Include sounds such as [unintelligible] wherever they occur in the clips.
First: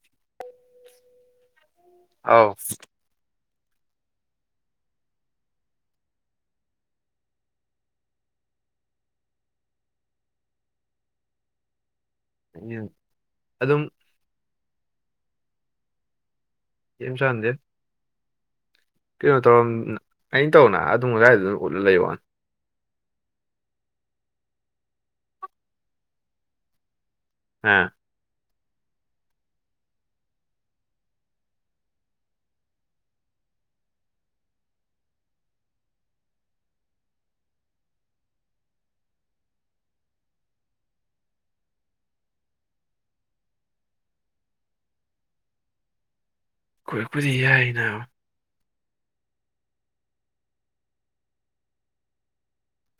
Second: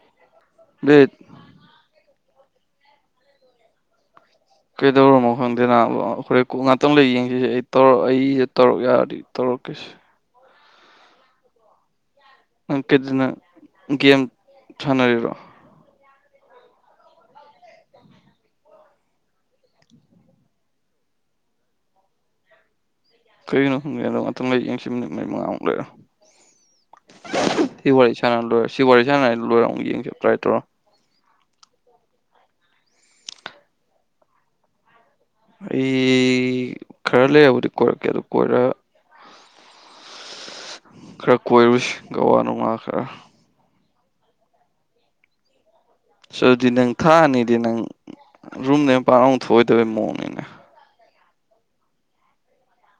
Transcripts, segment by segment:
[unintelligible] ꯑꯥꯎ ꯀꯩꯗꯧꯔꯝꯃꯣ ꯈꯪꯗꯦ ꯅꯥꯕ ꯍꯣꯔꯦꯟ ꯀꯣꯛ ꯉꯥꯛꯇꯪ ꯂꯩ ꯌꯦꯡꯁꯤꯁꯦ ꯑꯩ ꯇꯧꯔꯛꯄ ꯑꯩꯁꯦ ꯇꯧꯔꯛ ꯌꯥꯔꯗꯤ ꯇꯧꯔ ꯀꯦ ꯅꯪ ꯎꯝ ꯀꯩꯗꯅ ꯑꯗꯨꯝ ꯒꯦꯝ ꯁꯥꯟꯅꯔꯤꯔꯣ ꯒꯦꯝ ꯁꯥꯟꯅꯗꯦ ꯀꯩꯅꯣ ꯇꯧꯔꯝ ꯑꯩꯅ ꯇꯧꯅ ꯑꯗꯨꯝ ꯑꯗꯨꯗꯥꯏꯗ ꯎꯠꯂ ꯂꯩꯋꯥꯅꯤ ꯀꯔꯤꯒꯤꯅꯣ ꯈꯪꯗ ꯑꯗꯣ ꯉꯊꯪ ꯂꯩ ꯌꯦꯡꯈꯤꯅꯤ ꯃꯤꯅꯤꯠ ꯃꯔꯤ ꯃꯉꯥꯃꯨꯛ ꯂꯩꯔꯣ ꯑꯥ ꯁꯤ ꯋꯥꯔꯤ ꯁꯥꯟꯅ ꯂꯣꯏꯔ ꯁꯤ ꯋꯥꯔꯤ ꯁꯥꯟꯅ ꯂꯣꯏꯔꯣ ꯑꯃꯨꯛ ꯌꯦꯡꯁꯤ ꯇ꯭ꯔꯥꯏ ꯇꯧꯔ ꯑꯩ ꯈꯔ ꯂꯩꯕꯨꯗꯤ ꯀꯣꯏꯔꯛꯀꯦ ꯑꯗꯨ ꯀꯣꯏꯔ ꯈꯔ ꯀꯣꯏꯔꯨꯁꯤ ꯒꯋꯥ ꯅꯨꯡꯋꯥ ꯈꯔ ꯆꯠꯗꯤ ꯅꯪ ꯀꯣꯏꯔꯛꯄꯨꯗꯤ ꯊꯥꯛꯑꯅꯤꯗꯤ ꯅꯪ ꯌꯥꯏꯅ ꯔꯨꯝꯗ ꯃꯄꯥꯟ ꯑꯃꯨꯛ ꯊꯣꯛꯑꯏꯗꯕꯩ ꯃꯑꯣꯡꯅꯤꯅꯦ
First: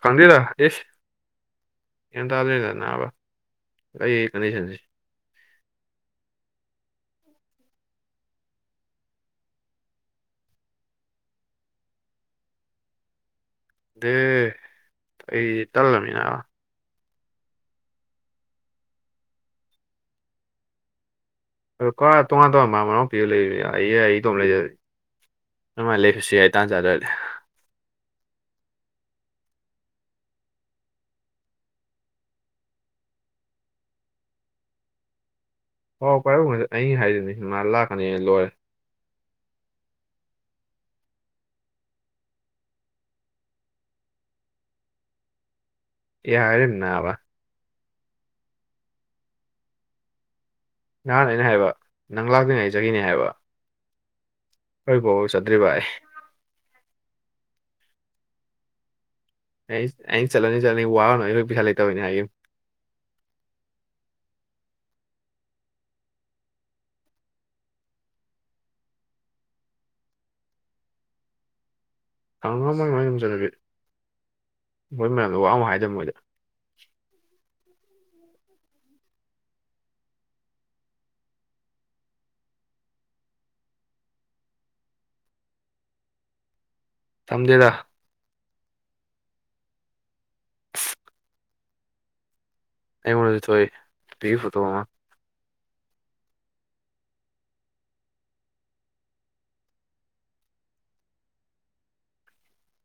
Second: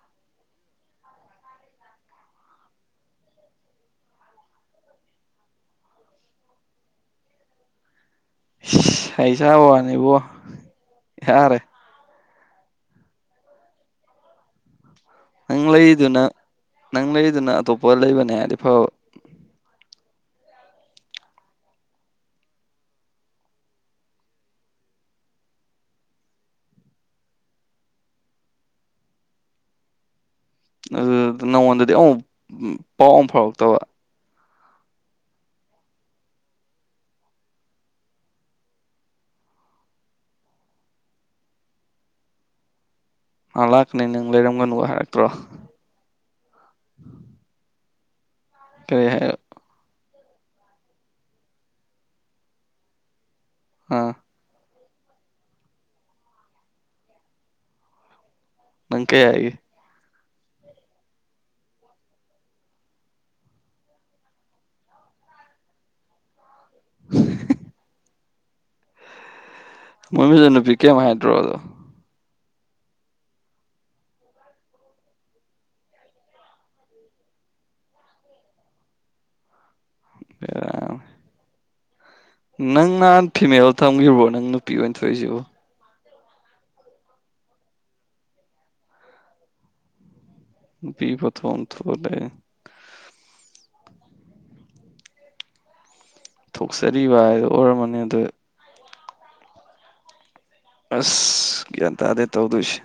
ꯀꯥꯟꯗꯔꯥ ꯑꯦꯁ ꯒꯤꯌꯥꯟ ꯇꯥꯗꯦꯗ ꯅꯥꯕ ꯑꯩ ꯀꯟꯗꯤꯁꯟꯁꯤ ꯍꯩꯁꯥꯕꯋꯥꯅꯤꯕꯣ ꯌꯥꯔꯦ ꯗ ꯅꯪ ꯑꯩꯖꯦ ꯂꯩꯔꯤꯗꯨꯅ ꯇꯜꯂꯃꯤꯅꯕ ꯅꯪ ꯂꯩꯔꯤꯗꯅ ꯑꯇꯣꯞꯄ ꯂꯩꯕꯅꯦ ꯍꯥꯏꯗꯤ ꯐꯕ ꯑꯗꯨ ꯇꯣꯉꯥꯟ ꯇꯣꯉꯥꯟꯕ ꯃꯥ ꯃꯅꯥꯎꯄꯤꯕꯥꯒ ꯂꯩꯔ ꯑꯩ ꯏꯗꯣꯝ ꯂꯩꯖꯦ ꯑꯗꯨꯃꯥꯏꯅ ꯂꯩꯕꯁꯨ ꯌꯥꯏ ꯇꯥꯟ ꯆꯥꯗ꯭ꯔꯗꯤ ꯑꯗꯨꯗ ꯅꯪꯉꯣꯟꯗꯗꯤ ꯑꯣꯝ ꯄꯥꯎ ꯑꯃꯨꯛ ꯐꯥꯎꯔꯛꯇꯕ ꯍꯥꯎꯔꯛꯄꯕꯨ ꯑꯩ ꯍꯥꯏꯔꯤꯅꯤ ꯃꯥ ꯂꯥꯛꯀꯅꯤ ꯂꯣꯏꯔꯦ ꯃꯥ ꯂꯥꯛꯀꯅꯤ ꯅꯪ ꯂꯩꯔꯝꯒꯅꯨ ꯍꯥꯏꯔꯛꯇ꯭ꯔꯣ ꯌꯥꯔꯦ ꯅꯥꯕ ꯀꯩ ꯍꯥꯢꯕ ꯅꯍꯥꯟ ꯑꯩꯅ ꯍꯥꯏꯕ ꯅꯪ ꯂꯥꯛꯇ꯭ꯔꯤꯉꯩ ꯆꯠꯈꯤꯅꯤ ꯍꯥꯏꯕ ꯑꯥ ꯍꯣꯏꯕꯣ ꯆꯠꯇ꯭ꯔꯤ ꯚꯥꯏ ꯅꯪ ꯀꯩ ꯍꯥꯏꯒꯤ ꯑꯩ ꯑꯩꯅ ꯆꯠꯂꯅꯤ ꯆꯠꯂꯅꯤ ꯋꯥꯅꯣꯏ ꯑꯩꯈꯣꯏ ꯄꯩꯁꯥ ꯂꯩꯇꯕꯅꯦ ꯍꯥꯏꯈꯤꯕꯅꯦ [unintelligible] ꯃꯃꯤꯁꯨ ꯅꯨꯄꯤ ꯀꯩꯝ ꯍꯥꯏꯗ꯭ꯔꯣꯗꯣ ꯍꯪꯉꯝꯃꯒ ꯃꯣꯏ ꯃꯌꯨꯝ ꯆꯠꯂꯒꯦ ꯃꯣꯏ ꯃꯌꯥꯝꯗ ꯋꯥ ꯑꯃ ꯍꯥꯏꯗ ꯃꯣꯏꯗ [unintelligible] ꯅꯪ ꯅꯍꯥꯟ ꯐꯤꯃꯦꯜ ꯊꯝꯈꯤꯕꯣ ꯅꯪ ꯅꯨꯄꯤ ꯑꯣꯏꯅ ꯊꯣꯛꯏꯁꯤꯕꯣ ꯊꯝꯗꯦꯗ ꯅꯨꯄꯤ ꯐꯣꯇꯣ ꯑꯝ ꯊꯣꯛ ꯂꯩꯔꯦꯅꯦ ꯑꯩꯉꯣꯟꯗꯁꯨ ꯊꯣꯛꯑꯦ ꯅꯨꯄꯤ ꯐꯣꯇꯣ ꯑꯃ ꯊꯣꯛꯆꯔꯤꯕ ꯍꯥꯏꯗꯣ ꯑꯣꯏꯔꯝꯃꯅꯤ ꯑꯗꯨꯗꯤ ꯑꯁ ꯒ꯭ꯌꯥꯟ ꯇꯥꯗꯦ ꯇꯧꯗꯣꯢꯁꯦ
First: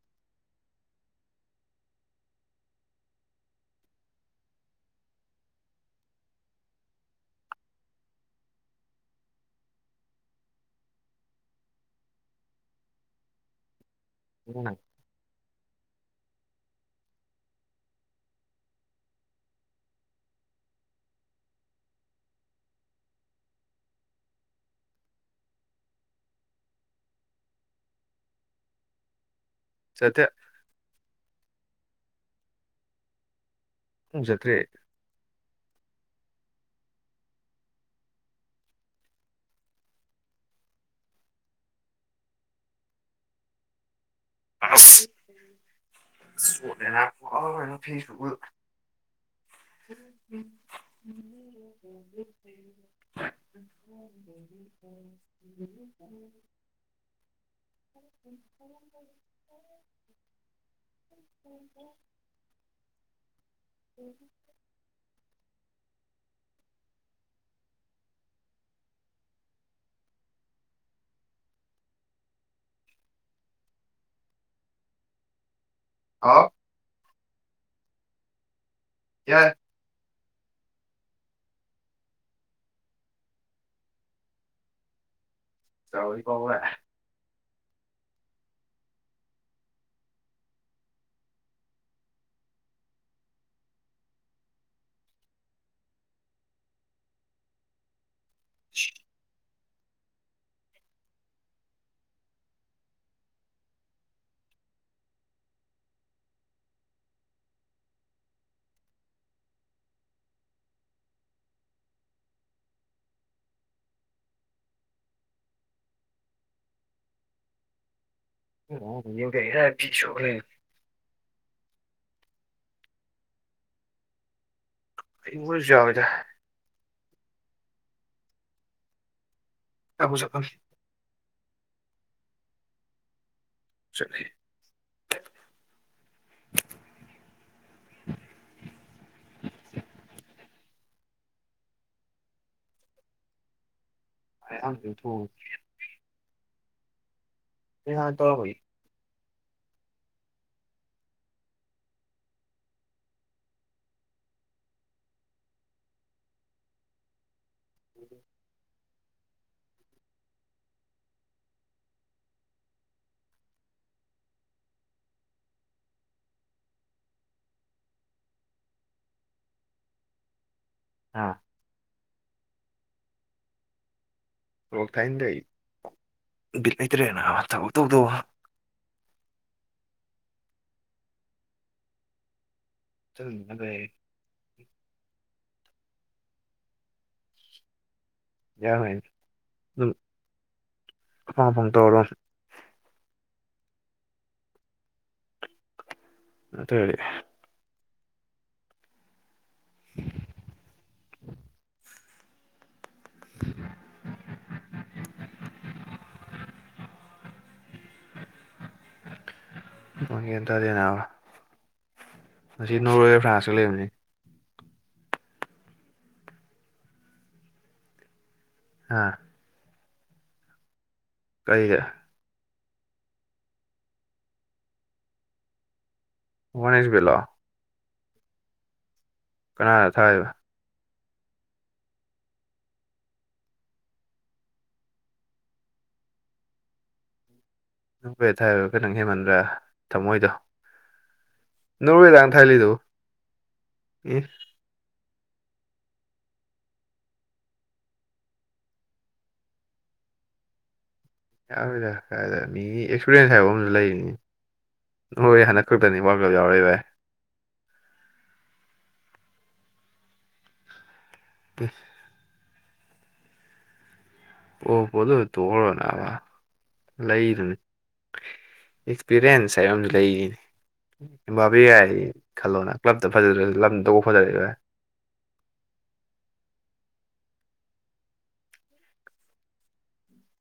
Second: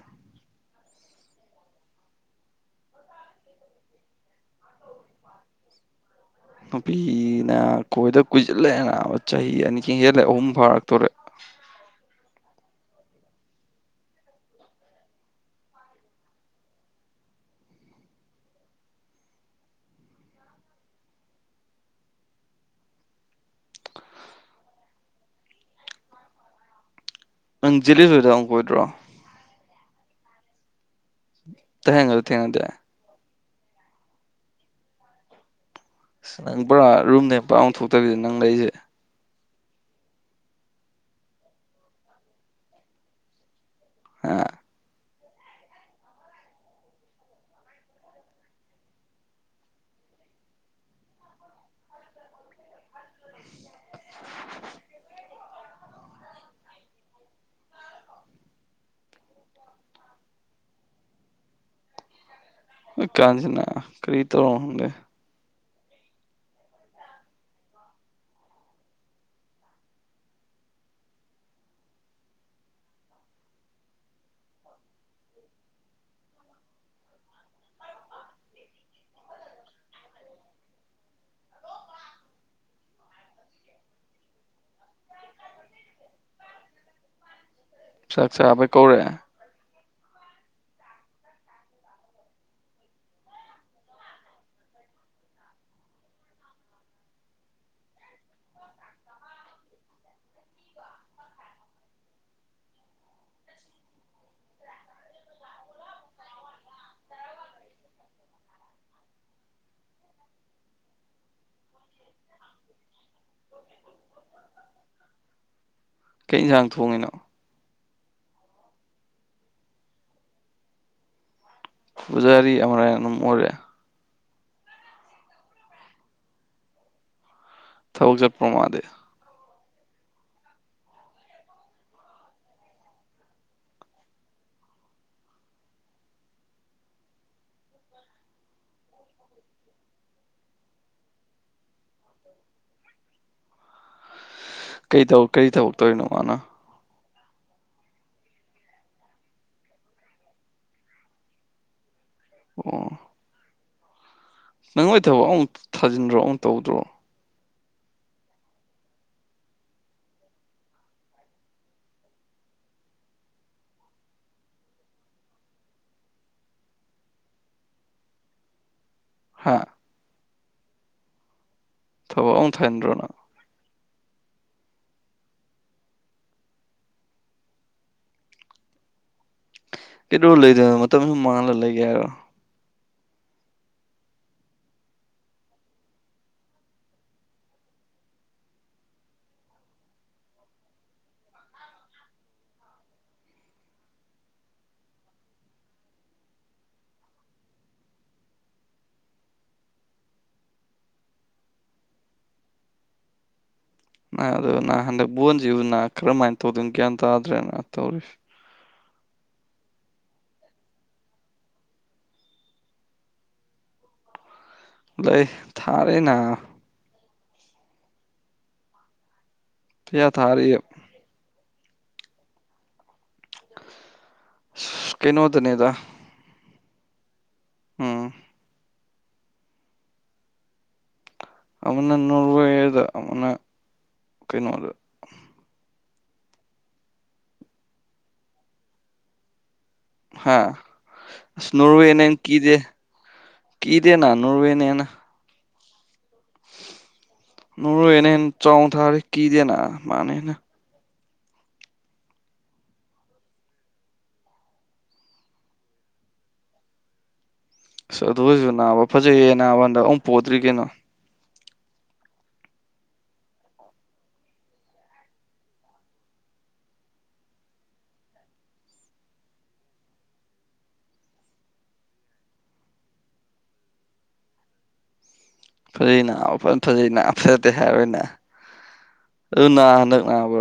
ꯅꯨꯄꯤꯅ ꯀꯣꯏꯗ ꯀꯨꯏꯁꯜꯂꯛꯑꯦ ꯅꯕ ꯆꯍꯤ ꯑꯅꯤ ꯍꯦꯜꯂꯦ ꯑꯍꯨꯝ ꯐꯥꯔꯛꯇꯣꯔꯦ [inaudible] [unintelligible] ꯅꯪ ꯖꯦꯜꯂꯤꯗꯨꯗ ꯑꯝ ꯀꯣꯏꯗ꯭ꯔꯣ ꯆꯠꯇꯦ ꯊꯦꯡꯉꯁꯨ ꯊꯦꯡꯉꯗꯦ ꯖꯗ꯭ꯔꯦ ꯑꯁ ꯅꯪ ꯄꯨꯔꯥ ꯔꯨꯝꯗꯩ ꯃꯄꯥꯟ ꯑꯝ ꯊꯣꯛꯇꯕꯤ ꯅꯪ ꯂꯩꯔꯤꯁꯦ ꯑ ꯑꯁ [unintelligible] [unintelligible] [inaudible] [inaudible] [inaudible] [unintelligible] ꯃꯤꯏ ꯀꯥꯡꯁꯤꯅ ꯀꯔꯤ ꯇꯧꯔꯝꯂꯦ ꯍꯥꯎ ꯌꯥꯏ ꯆꯥꯎꯏ ꯄꯧꯔꯦ ꯆꯥꯛꯆꯥꯕꯩ ꯀꯧꯔꯛꯑꯦ [inaudible] ꯀꯩ ꯏꯟꯖꯥꯡ ꯊꯣꯡꯉꯤꯅꯣ [unintelligible] ꯐꯤꯁꯨꯒ ꯂꯩ ꯄꯨꯖꯥꯔꯤ ꯑꯃꯔꯥꯢ ꯑꯗꯨꯝ ꯑꯣꯏꯔꯦ ꯑꯩ ꯃꯣꯢꯁꯨ ꯌꯥꯎꯋꯦꯗ ꯊꯕꯛ ꯆꯠꯄ꯭ꯔꯣ ꯃꯥꯗꯤ ꯑꯕꯨꯨ [unintelligible] ꯆꯠꯂꯦ [inaudible] [inaudible] ꯑꯩ ꯍꯥꯟꯅ ꯀꯩ ꯇꯧꯔꯛ ꯀꯩ ꯇꯧꯗꯣꯢꯅꯣ ꯃꯥꯅ [unintelligible] ꯑꯣ ꯅꯪꯉꯣꯏ ꯊꯕꯛ ꯑꯃꯨꯛ ꯊꯥꯖꯤꯟꯗ꯭ꯔꯣ ꯑꯃꯨꯛ ꯇꯧꯗ꯭ꯔꯣ [inaudible] ꯍꯥꯥ ꯅ ꯊꯣꯛ ꯑꯃꯨꯛ ꯊꯦꯟꯕ꯭ꯔꯣ [unintelligible] ꯕꯤꯠ ꯂꯩꯇ꯭ꯔꯦ ꯅꯥꯕꯥ ꯊꯕꯛ ꯇꯧꯗꯧ ꯀꯩꯗꯧꯔ ꯂꯩꯗꯣꯏꯅꯣ ꯃꯇꯝ ꯁꯨꯝ ꯃꯥꯡꯂ ꯂꯩꯒꯦ ꯍꯥꯏꯔꯣ [unintelligible] ꯌꯥꯔꯦ ꯗꯨꯝ ꯑꯐꯪ ꯑꯐꯪ ꯇꯧꯔꯣ ꯑꯗꯨꯑꯣꯢꯔꯗꯤ ꯅ ꯑꯗꯨ ꯅ ꯍꯟꯗꯛ ꯕꯣꯟꯁꯤꯕꯨꯅ ꯀꯔꯝꯍꯥꯏꯅ ꯇꯧꯗꯣꯏꯅꯣ ꯒ꯭ꯌꯥꯟ ꯇꯥꯗ꯭ꯔꯦꯅ ꯇꯧꯔꯤꯁꯤ ꯕꯣꯜ ꯒ꯭ꯌꯥꯟ ꯇꯥꯗꯦ ꯅꯥꯕꯥ ꯑꯁꯤ ꯅꯣꯔꯋꯦ ꯐ꯭ꯔꯥꯟꯁꯨ ꯂꯩꯕꯅꯦ ꯑꯗꯣ ꯑꯩ ꯊꯥꯔꯦꯅ ꯑꯥ ꯀꯌꯥ ꯊꯥꯔꯤꯌꯣ ꯀꯩꯒꯦ ꯁꯁ ꯀꯩꯅꯣꯗꯅꯦꯗ ꯋꯥꯟ ꯑꯦꯛꯁ ꯚꯦꯠ ꯂꯣ ꯎꯝ ꯀꯅꯥꯗ ꯊꯥꯔꯤꯕ ꯑꯃꯨꯅ ꯅꯣꯔꯋꯦꯗ ꯑꯃꯨꯅ ꯀꯩꯅꯣꯗ ꯅꯪ ꯀꯩ ꯊꯥ ꯍꯥꯏꯕ ꯀ ꯅꯪ ꯃꯗ꯭ꯔꯥ ꯍꯥꯥ ꯑꯁ ꯅꯣꯔꯋꯦꯅ ꯅꯣꯔꯋꯦꯗꯥꯡ ꯍꯦꯟꯀꯤꯗꯦ ꯊꯥꯏꯂꯤꯗꯨꯕꯨ ꯀꯤꯗꯦ ꯅ ꯑꯦ ꯅꯣꯔꯋꯦꯅ ꯍꯦꯟꯅ ꯅꯣꯔꯋꯦꯅ ꯍꯦꯟ ꯆꯥꯎꯊꯥꯔꯦ ꯀꯤꯗꯦꯅ ꯃꯥꯅꯥ ꯍꯦꯟꯅ ꯌꯥꯔꯣꯗ ꯀꯥꯏꯗꯩ ꯃꯤꯒꯤ ꯑꯦꯛꯁꯄꯤꯔꯤꯌꯦꯟꯁ ꯍꯥꯏꯕ ꯑꯃꯁꯨ ꯂꯩꯔꯤꯅꯤ ꯍꯣꯏ ꯍꯟꯗꯛ ꯈꯛꯇꯅꯤ ꯋꯥꯜꯀꯞ ꯌꯥꯎꯔꯛꯏ ꯚꯥꯢ ꯑꯁ ꯑꯗꯨ ꯑꯣꯏꯔꯁꯨ ꯅꯥꯕ ꯐꯖꯩꯌꯦ ꯅꯥꯕ ꯍꯟꯗꯛ ꯑꯃꯨꯛ ꯄꯣꯗ꯭ꯔꯤ ꯀꯩꯅꯣ ꯇꯦ ꯑꯣ ꯄꯣꯗꯅ ꯇꯣꯑꯔꯣꯏ ꯅꯥꯕꯥ ꯂꯩꯗꯨꯅꯤ ꯑꯦꯛꯁꯄꯤꯔꯤꯌꯦꯟꯁ ꯍꯥꯏꯕ ꯑꯃꯁꯨ ꯂꯩꯔꯤꯅꯤ ꯥꯑꯦꯝꯙꯄꯦ ꯌꯥꯏ ꯈꯜꯂꯣꯅ ꯀ꯭ꯂꯞꯇ ꯐꯖꯗ꯭ꯔꯁꯨ ꯀꯅ ꯇꯧꯕ ꯐꯖꯔ ꯂꯣꯏꯔꯦ ꯐꯖꯩꯅꯕ ꯐꯖꯩꯅ ꯐꯖꯗꯦ ꯍꯥꯏꯔꯣꯢ ꯑꯩꯅ ꯑꯗꯨꯅ ꯍꯟꯗꯛ ꯅꯥꯕꯣ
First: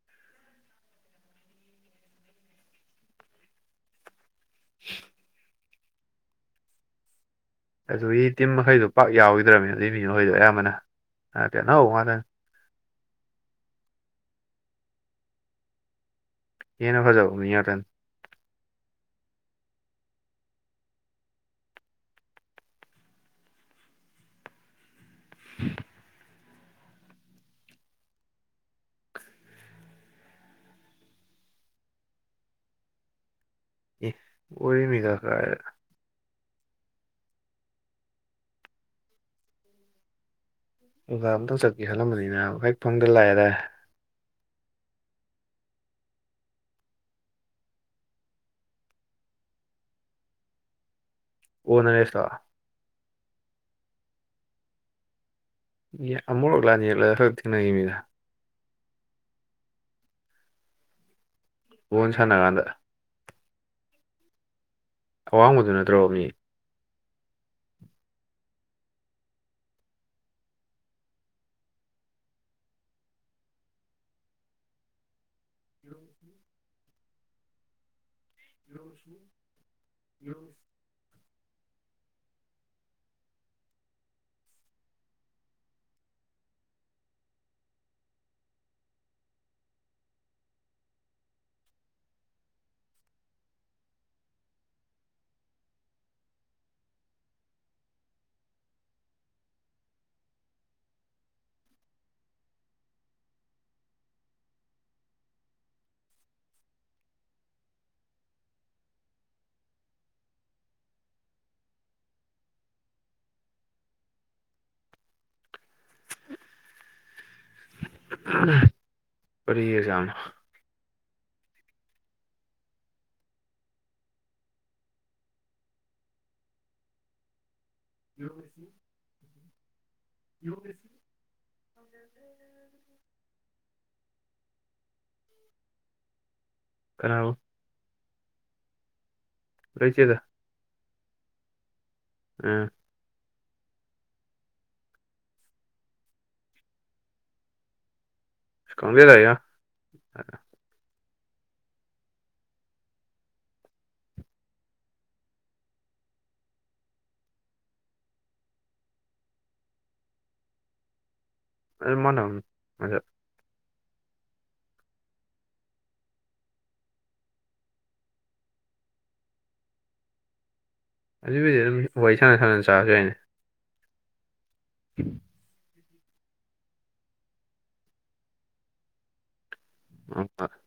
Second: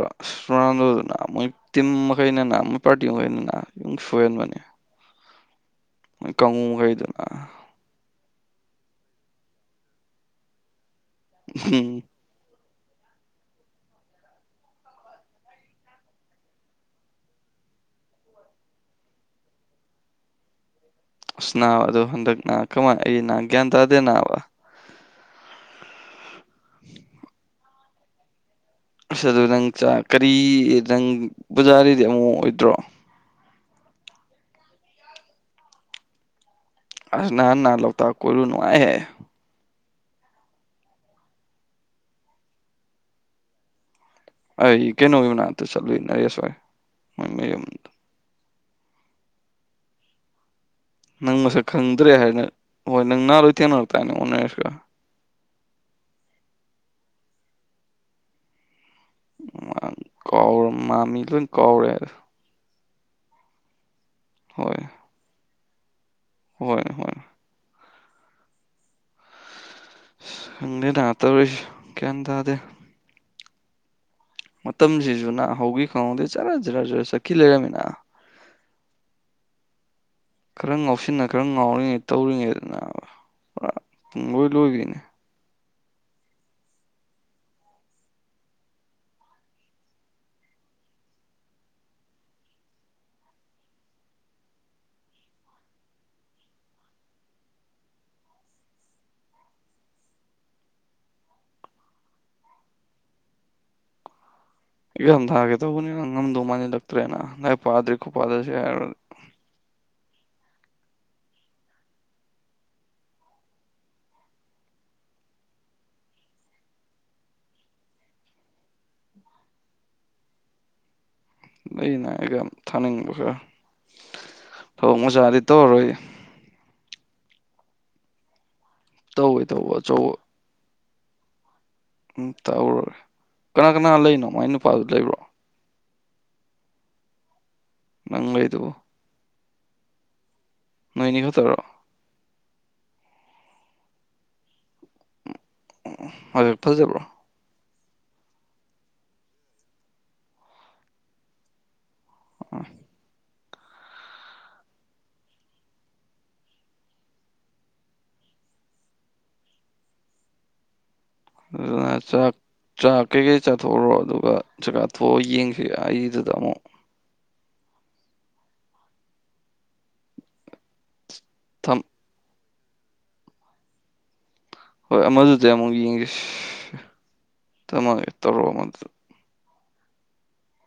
ꯔꯣꯅꯥꯜꯗꯣꯗꯨꯅ ꯃꯣꯏ ꯇꯤꯝ ꯃꯈꯩꯅ ꯃꯣꯏ ꯄꯥꯔꯇꯤ ꯃꯈ ꯂꯣꯏ ꯁꯣꯏꯍꯟꯕꯅꯦ [unintelligible] ꯃꯣꯏ ꯀꯥꯡꯉꯨ ꯈꯩꯗꯣꯅꯕ ꯑꯗꯨꯒꯤ ꯇꯤꯝ ꯃꯈꯩꯗꯣ ꯄꯥꯛ ꯌꯥꯎꯈꯤꯗ꯭ꯔꯕꯅꯤ ꯑꯗꯨꯒꯤ ꯃꯤ ꯃꯈꯩꯗꯣ ꯑꯌꯥꯝꯕꯅ ꯍꯟꯗꯛ ꯑꯅꯧꯕ ꯎꯝ ꯉꯥꯛꯇꯅꯤ ꯍꯦꯟꯅ ꯐꯖꯕ ꯃꯤ ꯉꯥꯛꯇꯅꯦ ꯑꯁ ꯅꯥꯕꯑꯗꯣ ꯍꯟꯗꯛꯅ ꯀꯃꯥꯏ ꯑꯩ ꯒ꯭ꯌꯥꯟ ꯇꯥꯗꯦ ꯅꯥꯕ [inaudible] [inaudible] ꯑꯁ ꯑꯗꯨ ꯅꯪ ꯆꯥ ꯀꯔꯤ ꯅꯪ ꯕꯖꯥꯔꯗꯩꯗꯤ ꯑꯃꯨꯛ ꯑꯣꯏꯗ꯭ꯔꯣ ꯑꯦ ꯑꯣꯏꯔꯃꯤꯗꯥ ꯀꯥꯏꯗꯩ ꯑꯁ ꯅꯍꯥꯟꯅꯥ ꯂꯣꯛꯇꯥꯛ ꯀꯣꯏꯔꯨ ꯅꯨꯡꯉꯥꯏꯍꯦ ꯑꯣꯖꯥ ꯑꯝꯇꯪ ꯆꯠꯀꯦ ꯈꯜꯂꯝꯕꯅꯤꯅ ꯍꯦꯛ ꯐꯪꯗ ꯂꯥꯛꯑꯦꯗꯥꯢ ꯑꯩ ꯀꯩꯅꯣꯒꯤ ꯃꯅꯥꯛꯇ ꯆꯠꯂꯨꯢꯅꯦ ꯑꯩ ꯉꯁꯥꯢ ꯃꯣꯢ ꯃꯌꯨꯝꯗ ꯅꯪ ꯃꯁꯛ ꯑꯣꯟꯅ ꯈꯪꯗ꯭ꯔꯦ ꯔꯦꯁꯇꯣ ꯍꯥꯏꯅ ꯍꯣꯏ ꯅꯪ ꯅꯍꯥꯟ ꯂꯣꯏ ꯊꯦꯡꯅꯔ ꯇꯥꯅꯦ ꯑꯣꯟꯅꯔꯁꯤꯒ ꯑꯦ ꯑꯃꯨꯔꯛ ꯂꯥꯟꯅꯤ ꯌꯦꯛꯂ ꯈꯔ ꯊꯦꯡꯅꯩꯌꯦꯃꯤ ꯃꯥ ꯀꯥꯎꯔ ꯃꯥ ꯃꯤꯂꯣꯢꯅ ꯕꯣꯟ ꯁꯥꯟꯅ ꯀꯥꯟꯗ ꯍꯣꯏ ꯑꯋꯥꯡꯕꯗꯨ ꯅꯠꯇ꯭ꯔꯣ ꯃꯤ ꯍꯣꯏ ꯍꯣꯏ ꯑꯁ ꯈꯪꯗꯦꯗ ꯇꯧꯔꯤꯁꯦ ꯒ꯭ꯌꯥꯟ ꯇꯥꯗꯦ ꯃꯇꯝꯁꯤꯁꯨꯅ ꯍꯧꯈꯤ ꯈꯪꯍꯧꯗꯦ ꯖꯔ ꯖꯔ ꯖꯔ ꯆꯛꯈꯤ ꯂꯩꯔꯝꯃꯤꯅ [inaudible] ꯈꯔꯪ ꯉꯥꯎꯁꯤꯟꯅ ꯈꯔ ꯉꯥꯎꯔꯤꯉꯩ ꯇꯧꯔꯤꯉꯩꯗ ꯅꯥꯕ ꯄꯨꯔꯥ ꯄꯨꯡꯂꯣꯏ ꯂꯣꯏꯒꯤꯔꯅꯦ ꯑꯛꯖꯥꯝ ꯊꯥꯒꯦ ꯇꯧꯕꯅꯤ ꯉ ꯉꯝꯗꯩ ꯃꯟꯖꯤꯟ ꯂꯛꯇ꯭ꯔꯦꯅ ꯂꯥꯔꯤꯛ ꯄꯗ꯭ꯔꯤ ꯈꯣ ꯄꯗ꯭ꯔꯁꯤꯒ ꯍꯥꯢꯔꯗꯤ [unintelligible] ꯀꯔꯤ ꯑꯦꯛꯖꯥꯝ ꯂꯩꯅꯦ ꯑꯩꯒ ꯊꯥꯅꯤꯡꯕ ꯈꯔ ꯊꯕꯛ ꯃꯆꯥꯗꯤ ꯇꯧꯔꯣꯢ [unintelligible] ꯇꯧꯋꯦ ꯇꯧꯕ ꯑꯆꯧꯕ ꯎꯝ ꯇꯧꯔꯨꯔꯦ ꯀꯅꯥ ꯀꯅꯥ ꯂꯩꯅꯣ ꯃꯥꯏ ꯅꯨꯄꯥꯗꯨ ꯂꯩꯕ꯭ꯔꯣ ꯀꯅꯕꯣ ꯅꯪ ꯂꯩꯗꯨꯕꯣ ꯂꯩꯇꯦꯗ ꯅꯣꯏꯅꯤ ꯈꯛꯇꯔꯣ ꯎꯝ ꯍꯣꯏ ꯐꯖꯕ꯭ꯔꯣ ꯑꯁ ꯈꯪꯗꯦꯗ ꯌꯥ ꯑꯣ ꯂꯥ ꯑꯗꯨꯝ ꯆꯥꯛ ꯃꯥꯟꯅꯕꯅꯤ ꯃꯁꯛ ꯆꯥꯛ ꯀꯩꯀꯩ ꯆꯥ ꯊꯣꯛꯎꯔꯣ ꯑꯗꯨꯒ ꯆꯥꯛ ꯊꯣꯛꯑ ꯌꯦꯡꯁꯤ ꯑꯩꯒ ꯗꯨꯗ ꯑꯃꯨꯛ ꯑꯗꯨꯕꯨꯗꯤ ꯑꯗꯨꯝ ꯊꯝ ꯋꯥꯔꯤ ꯁꯅ ꯆꯥꯔꯁꯨ ꯌꯥꯏꯅꯦ ꯍꯣꯏ ꯑꯃꯗꯨꯗꯤ ꯑꯃꯨꯛ ꯌꯦꯡꯒ ꯊꯝꯃꯒꯦ ꯇꯧꯔꯛꯑꯣ ꯑꯃꯗꯨꯗ ꯑꯣꯄ [unintelligible]